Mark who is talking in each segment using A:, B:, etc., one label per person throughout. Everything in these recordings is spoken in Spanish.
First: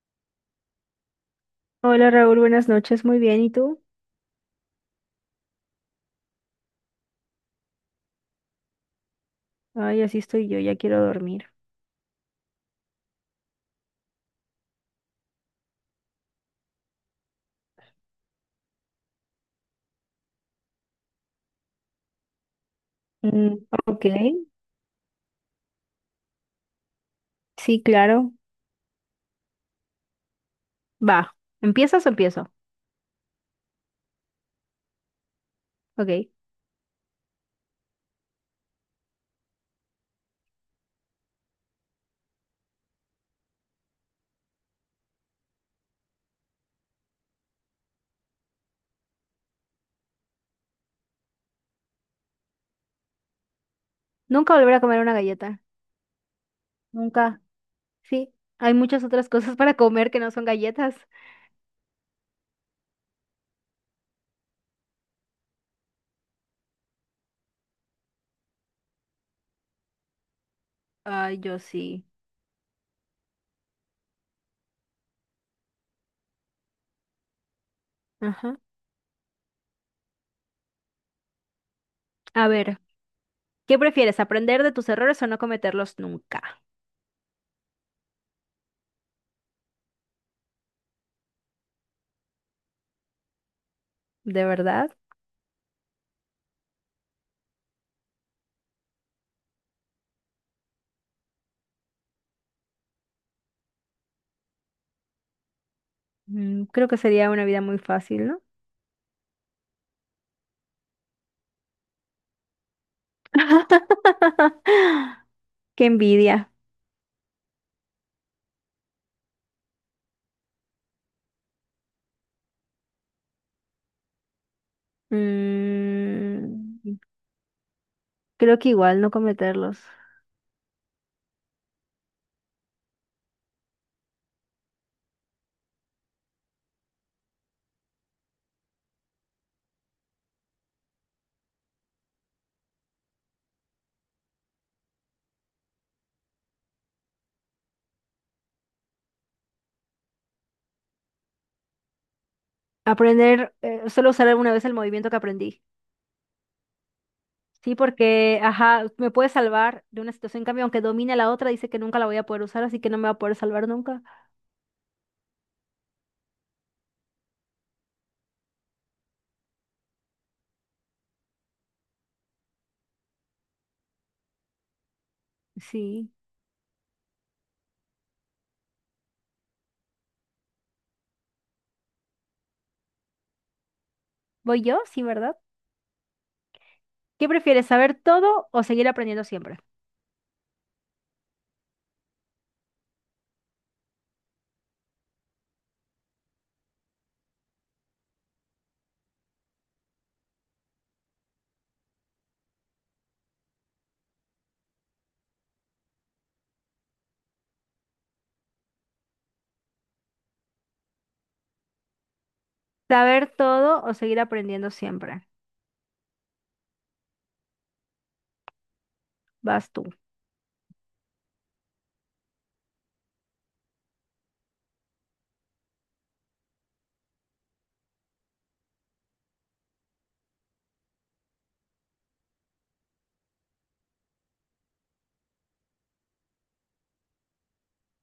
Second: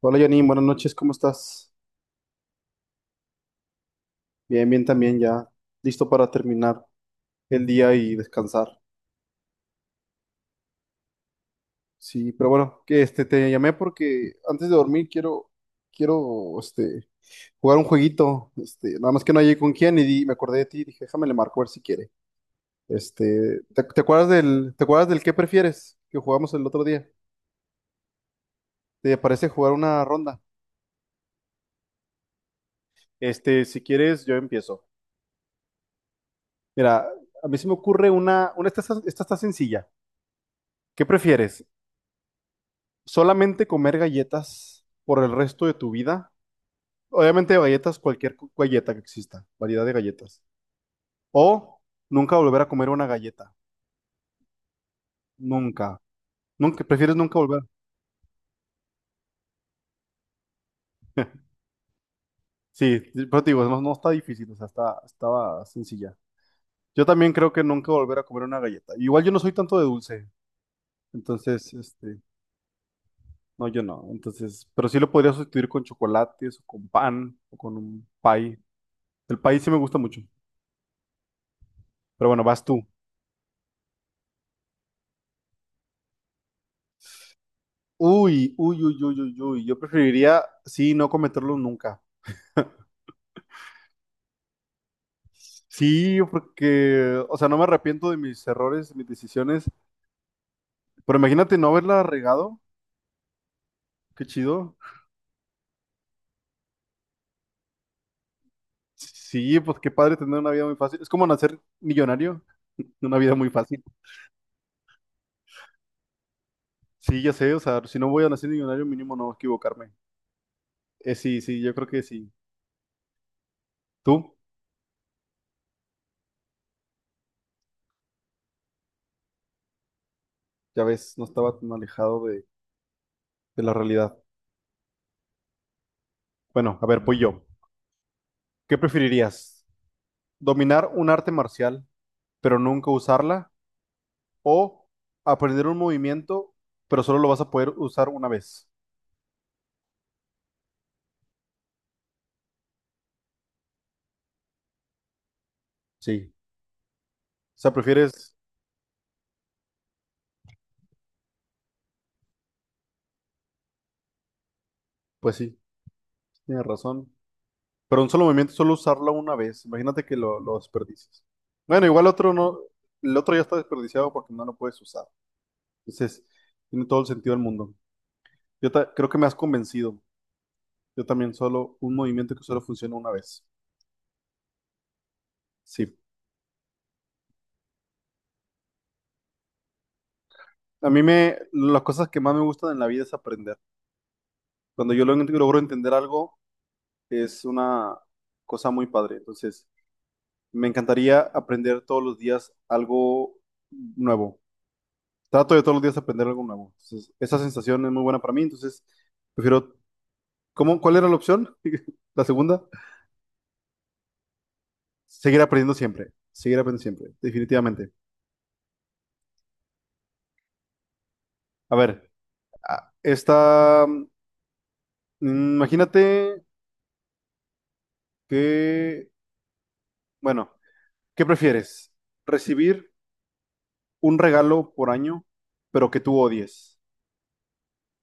A: Hola Janine, buenas noches, ¿cómo estás?
B: Hola Raúl, buenas noches, muy bien, ¿y tú?
A: Bien, bien también, ya listo para terminar el día y descansar.
B: Ay, así estoy yo, ya quiero dormir.
A: Sí, pero bueno, que te llamé porque antes de dormir quiero jugar un jueguito, nada más que no llegué con quién y me acordé de ti y dije, déjame le marco a ver si quiere.
B: Mm, ok,
A: Te acuerdas del qué prefieres que jugamos el otro día?
B: sí, claro.
A: ¿Te parece jugar una ronda?
B: Va, ¿empiezas o empiezo?
A: Si quieres yo empiezo.
B: Ok.
A: Mira, a mí se me ocurre una, esta está sencilla. ¿Qué prefieres? Solamente comer galletas por el resto de tu vida. Obviamente galletas, cualquier galleta que exista, variedad de galletas. O nunca volver a comer una galleta.
B: Nunca volver a comer una galleta.
A: Nunca. Nunca, prefieres nunca
B: Nunca.
A: volver.
B: Sí, hay muchas otras cosas para comer que no son galletas.
A: Sí, pero te digo, no, no está difícil, o sea, estaba sencilla. Yo también creo que nunca volver a comer una galleta. Igual yo no soy tanto de dulce,
B: Ay, yo
A: entonces,
B: sí.
A: no, yo no. Entonces, pero sí lo podría sustituir con chocolates o con pan o con un pie.
B: Ajá.
A: El pie sí me gusta mucho. Pero bueno,
B: A
A: vas
B: ver,
A: tú.
B: ¿qué prefieres, aprender de tus errores o no cometerlos nunca?
A: Uy, uy, uy, uy, uy, uy. Yo preferiría, sí, no cometerlos nunca.
B: ¿De verdad?
A: Sí, porque, o sea, no me arrepiento de mis errores, de mis decisiones, pero imagínate no haberla regado. Qué chido.
B: Mm, creo que sería una vida muy fácil, ¿no?
A: Sí, pues qué padre tener una vida muy fácil. Es como nacer millonario, una vida muy fácil.
B: Qué envidia.
A: Sí, ya sé, o sea, si no voy a nacer millonario, mínimo no equivocarme. Sí, sí, yo creo que sí. Tú,
B: Mm, creo que igual no cometerlos.
A: ya ves, no estaba tan alejado de la realidad. Bueno, a ver, pues yo. ¿Qué preferirías? ¿Dominar un arte marcial, pero nunca usarla, o aprender un movimiento, pero solo lo vas a poder usar una vez?
B: Aprender, solo usar alguna vez el movimiento que aprendí.
A: Sí. O sea,
B: Sí,
A: prefieres,
B: porque, ajá, me puede salvar de una situación. En cambio, aunque domine la otra, dice que nunca la voy a poder usar, así que no me va a poder salvar nunca.
A: pues sí, tienes razón. Pero un solo movimiento, solo usarlo una vez. Imagínate que lo desperdicies. Bueno, igual otro no, el otro ya está desperdiciado porque no lo puedes usar.
B: Sí.
A: Entonces, tiene todo el sentido del mundo. Yo creo que me has convencido. Yo también solo un movimiento que solo funciona una vez.
B: ¿Voy yo? Sí, ¿verdad?
A: Sí.
B: ¿Qué prefieres, saber todo o seguir aprendiendo siempre?
A: Las cosas que más me gustan en la vida es aprender. Cuando yo logro entender algo, es una cosa muy padre. Entonces, me encantaría aprender todos los días algo nuevo. Trato de todos los días aprender algo nuevo. Entonces, esa sensación es muy buena para mí. Entonces, prefiero. ¿Cuál era la opción? La segunda.
B: Saber todo o seguir aprendiendo siempre.
A: Seguir aprendiendo siempre. Seguir aprendiendo siempre. Definitivamente.
B: Vas tú.
A: A ver, esta. Imagínate que. Bueno, ¿qué prefieres? ¿Recibir un regalo por año, pero que tú odies?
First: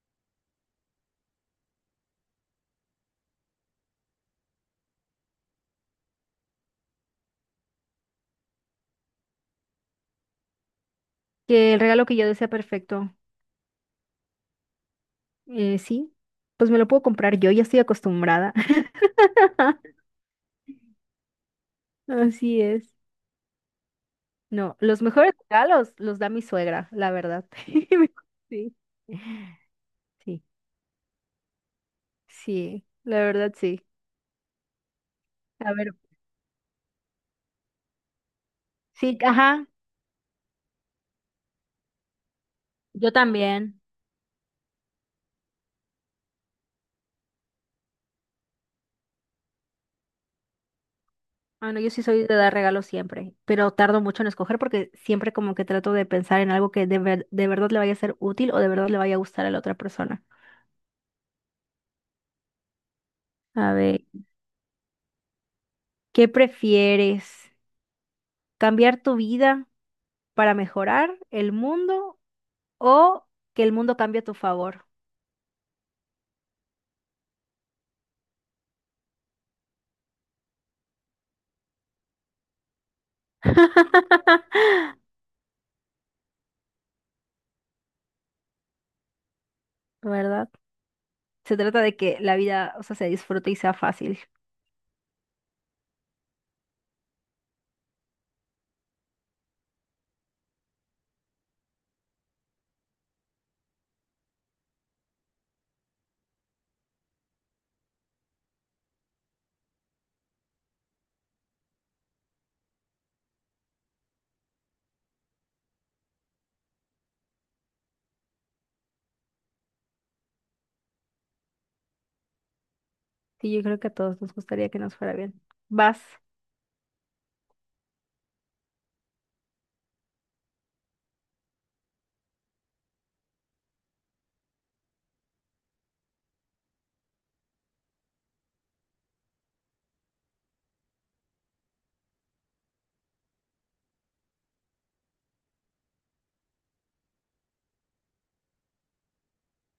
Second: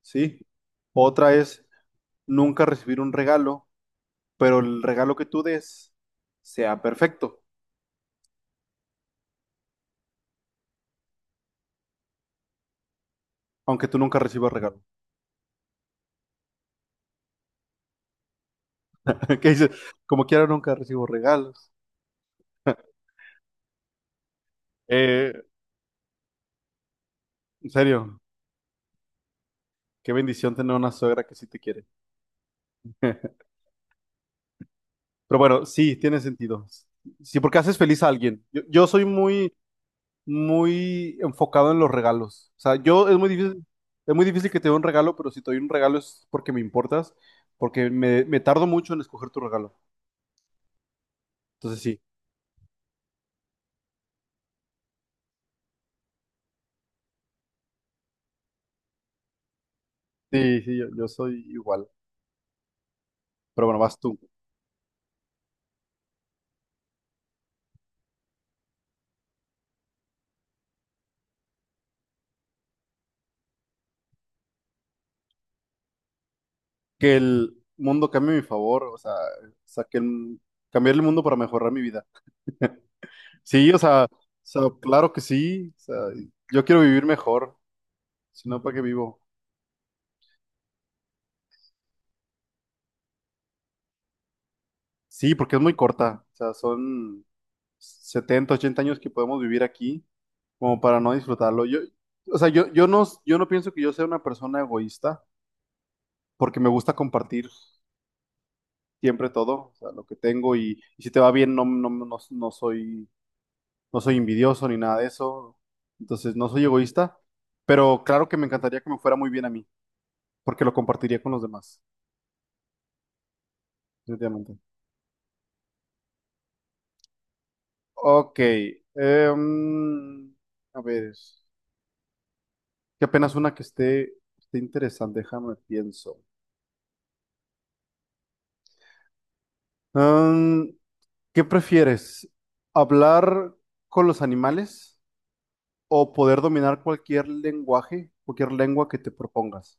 A: ¿Sí? Otra es nunca recibir un regalo, pero el regalo que tú des sea perfecto,
B: Que el regalo que yo desea perfecto.
A: aunque tú nunca recibas regalo.
B: Sí, pues me lo puedo comprar yo, ya estoy acostumbrada.
A: ¿Qué dices? Como quiera, nunca recibo regalos.
B: Así es. No, los
A: Eh,
B: mejores regalos los da mi suegra, la verdad.
A: en serio,
B: Sí,
A: qué
B: sí,
A: bendición tener una suegra que sí te quiere.
B: sí, la
A: Pero
B: verdad sí.
A: bueno,
B: A ver,
A: sí, tiene sentido. Sí, porque haces feliz a alguien. Yo soy
B: sí,
A: muy,
B: ajá,
A: muy enfocado en los regalos. O sea, yo
B: yo
A: es muy difícil,
B: también.
A: es muy difícil que te dé un regalo, pero si te doy un regalo es porque me importas, porque me tardo mucho en escoger tu regalo.
B: Bueno,
A: Entonces
B: yo
A: sí,
B: sí soy de dar regalos siempre, pero tardo mucho en escoger porque siempre como que trato de pensar en algo que de ver- de verdad le vaya a ser útil o de verdad le vaya a gustar a la otra persona.
A: sí, sí, yo soy igual. Pero
B: A
A: bueno, vas
B: ver,
A: tú.
B: ¿qué prefieres? ¿Cambiar tu vida para mejorar el mundo o que el mundo cambie a tu favor?
A: Que el mundo cambie a mi favor, o sea, que cambiar el mundo para mejorar mi vida. Sí, o sea, claro que sí. O sea, yo quiero vivir mejor, si no, ¿para qué vivo?
B: ¿Verdad? Se trata de que la vida, o sea, se disfrute y sea fácil.
A: Sí, porque es muy corta. O sea, son 70 80 años que podemos vivir aquí, como para no disfrutarlo. Yo, o sea, yo no pienso que yo sea una persona egoísta, porque me gusta compartir siempre todo, o sea, lo que tengo, y si te va bien, no, no, no, no soy envidioso ni nada de eso, entonces no soy egoísta, pero claro que me encantaría que me fuera muy bien a mí, porque lo compartiría con los demás,
B: Y yo creo que a todos nos
A: definitivamente.
B: gustaría que nos fuera bien. Vas.
A: Ok, em, a ver, que apenas una que esté interesante, déjame pienso. Em, ¿Qué prefieres? ¿Hablar con los animales o poder dominar cualquier lenguaje, cualquier lengua que te propongas?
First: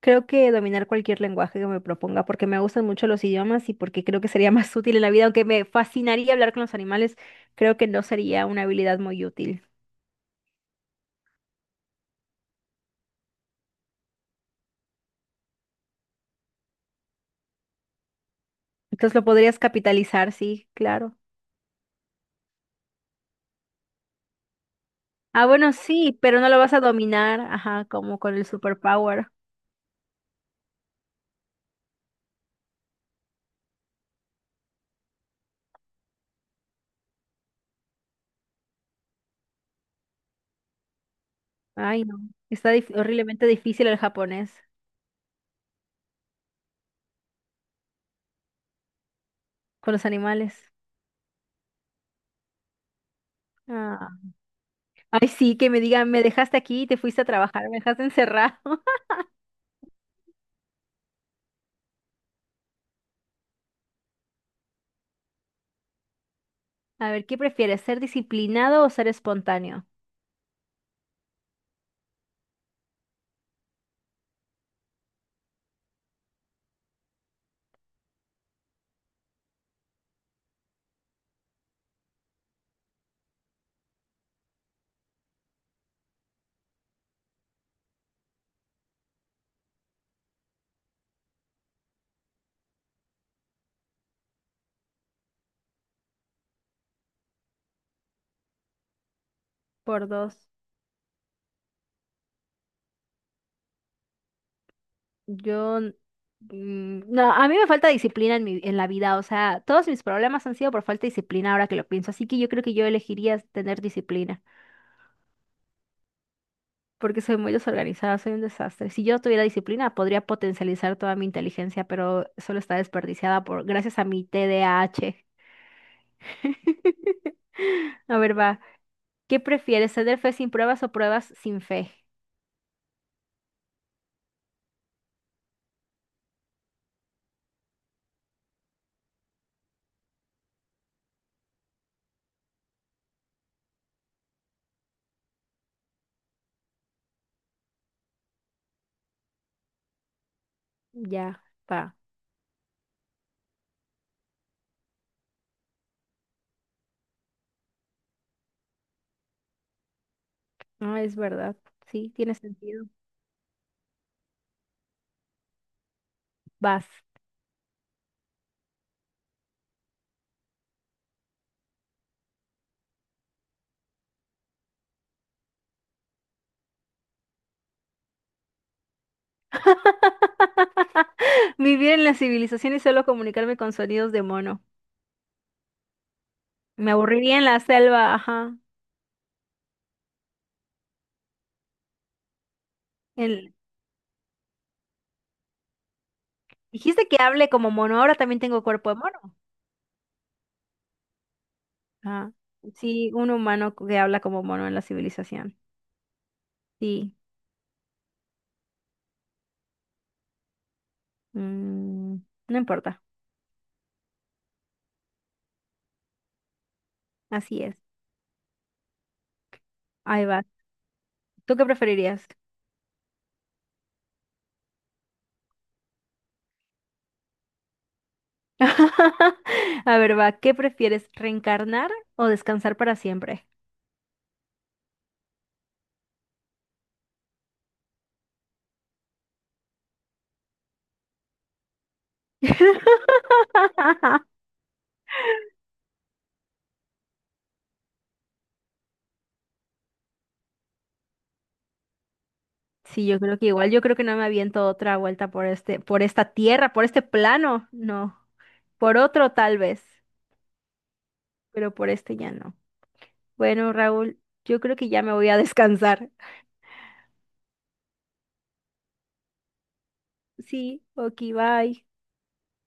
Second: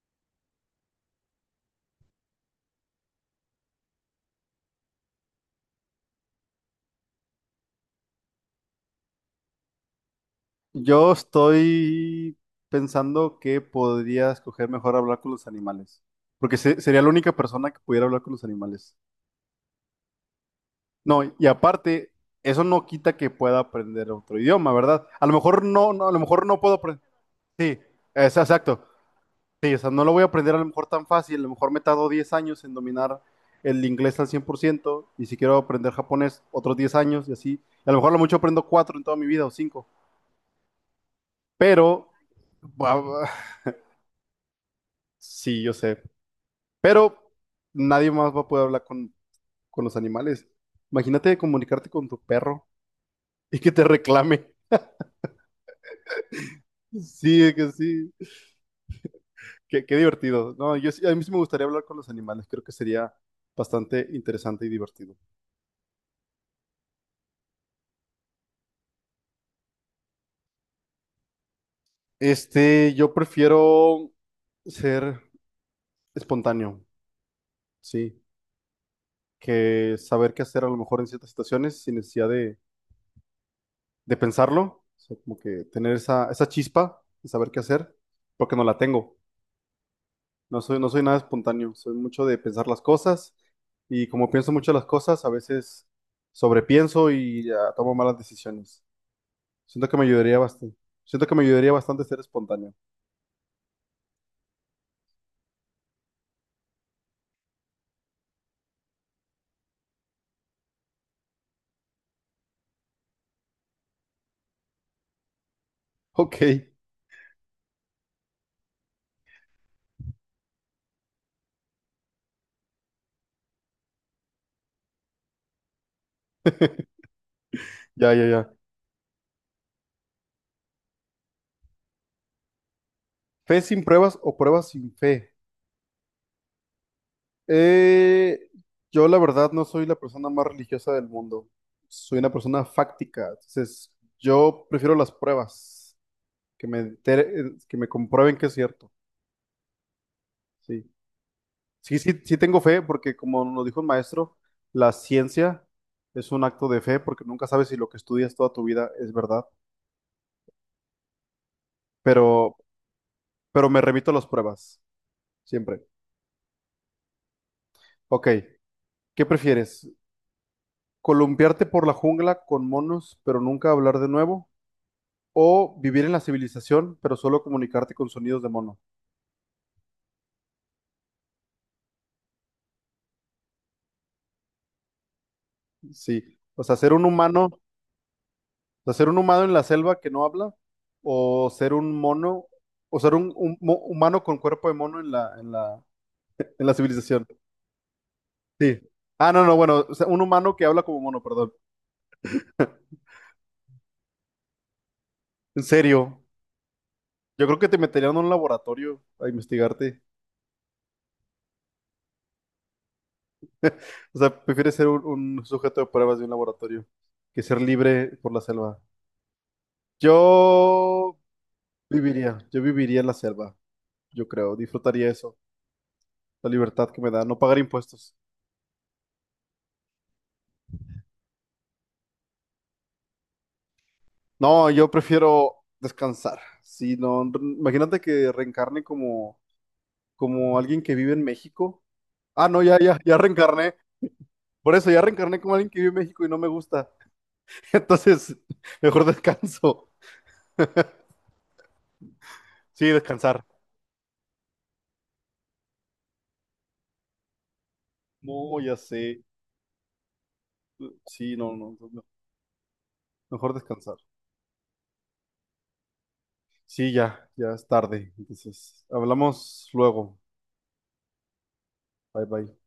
B: Creo que dominar cualquier lenguaje que me proponga, porque me gustan mucho los idiomas y porque creo que sería más útil en la vida, aunque me fascinaría hablar con los animales, creo que no sería una habilidad muy útil.
A: Yo estoy pensando que podría escoger mejor hablar con los animales, porque sería la única persona que pudiera hablar con los animales.
B: Entonces lo podrías capitalizar, sí, claro.
A: No, y aparte, eso no quita que pueda aprender otro idioma, ¿verdad? A lo
B: Ah,
A: mejor
B: bueno,
A: no, no, a lo
B: sí, pero
A: mejor
B: no lo
A: no
B: vas
A: puedo
B: a
A: aprender.
B: dominar,
A: Sí,
B: ajá, como con el
A: exacto.
B: superpower.
A: Sí, o sea, no lo voy a aprender a lo mejor tan fácil, a lo mejor me tardo 10 años en dominar el inglés al 100% y si quiero aprender japonés, otros 10 años y así. A lo mejor a lo mucho aprendo 4 en toda mi vida o 5.
B: Ay,
A: Pero.
B: no. Está dif-
A: Guau,
B: horriblemente difícil el japonés
A: sí, yo sé. Pero nadie más va a poder hablar con,
B: con
A: los
B: los
A: animales.
B: animales.
A: Imagínate comunicarte con tu perro y que te
B: Ah.
A: reclame.
B: Ay, sí, que me digan, me dejaste aquí y te fuiste a
A: Sí,
B: trabajar,
A: que
B: me dejaste
A: sí.
B: encerrado.
A: Qué divertido. No, yo a mí sí me gustaría hablar con los animales. Creo que sería bastante interesante y divertido.
B: A ver, ¿qué prefieres, ser disciplinado o ser espontáneo?
A: Yo prefiero ser espontáneo, sí, que saber qué hacer a lo mejor en ciertas situaciones sin necesidad de, pensarlo. O sea, como que tener esa chispa y saber qué hacer, porque no la tengo. No soy nada espontáneo, soy mucho de pensar las cosas y como pienso mucho las cosas, a veces sobrepienso y ya, tomo malas decisiones. Siento que me
B: Por
A: ayudaría
B: dos.
A: bastante. Siento que me ayudaría bastante ser espontáneo.
B: Yo, mm, no, a mí me falta disciplina en mi, en la vida, o sea, todos mis problemas han sido por falta de disciplina ahora que lo pienso, así que yo creo que yo elegiría tener disciplina,
A: Ok,
B: porque soy muy desorganizada, soy un desastre. Si yo tuviera disciplina, podría potencializar toda mi inteligencia, pero solo está desperdiciada por, gracias a mi TDAH. A H.
A: ya,
B: A
A: ya,
B: ver,
A: ya.
B: va. ¿Qué prefieres, ceder fe sin pruebas o pruebas sin fe?
A: ¿Fe sin pruebas o pruebas sin fe? Eh, yo la verdad no soy la persona más religiosa del mundo. Soy una persona fáctica. Entonces, yo prefiero las pruebas, que me que me comprueben que es cierto. Sí.
B: Ya, va.
A: Sí, sí, sí tengo fe porque como nos dijo el maestro, la ciencia es un acto de fe porque nunca sabes si lo que estudias toda tu vida es verdad,
B: No, es verdad. Sí, tiene
A: pero,
B: sentido.
A: pero me remito a las pruebas, siempre.
B: Vas.
A: Ok, ¿qué prefieres? ¿Columpiarte por la jungla con monos pero nunca hablar de nuevo? ¿O vivir en la civilización pero solo comunicarte con sonidos de mono?
B: Vivir en la civilización y solo comunicarme con sonidos de mono.
A: Sí, o sea,
B: Me
A: ser un
B: aburriría
A: humano,
B: en
A: o
B: la selva, ajá.
A: sea, ser un humano en la selva que no habla o ser un mono, o ser un,
B: En-
A: un mo- humano con cuerpo de mono en la
B: Dijiste que
A: civilización.
B: hable como mono, ahora también tengo
A: Sí.
B: cuerpo de mono.
A: Ah, no, no, bueno, o sea, un humano que habla como mono, perdón.
B: Ah, sí, un humano que habla como mono en la civilización.
A: En serio,
B: Sí,
A: yo creo que te meterían en un laboratorio a investigarte.
B: mm, no importa,
A: O sea, prefieres ser un sujeto de pruebas de un laboratorio que ser
B: así es.
A: libre por la selva.
B: Ahí va.
A: Yo
B: ¿Tú qué preferirías?
A: yo viviría en la selva, yo creo, disfrutaría eso, la libertad que me da, no pagar impuestos.
B: A ver, va, ¿qué prefieres, reencarnar o descansar para siempre?
A: No, yo prefiero descansar. Si no, imagínate que reencarne como alguien que vive en México. Ah, no, ya, ya, ya reencarné. Por eso ya reencarné como alguien que vive en México y no me gusta. Entonces, mejor descanso. Sí,
B: Sí, yo creo
A: descansar.
B: que igual, yo creo que no me aviento otra vuelta por este, por esta tierra, por este plano, no.
A: No, ya
B: Por
A: sé.
B: otro tal vez,
A: Sí, no,
B: pero
A: no, no,
B: por
A: no.
B: este ya no.
A: Mejor
B: Bueno,
A: descansar.
B: Raúl, yo creo que ya me voy a descansar.
A: Sí, ya, ya es tarde. Entonces, hablamos luego.
B: Sí, ok, bye.
A: Bye, bye.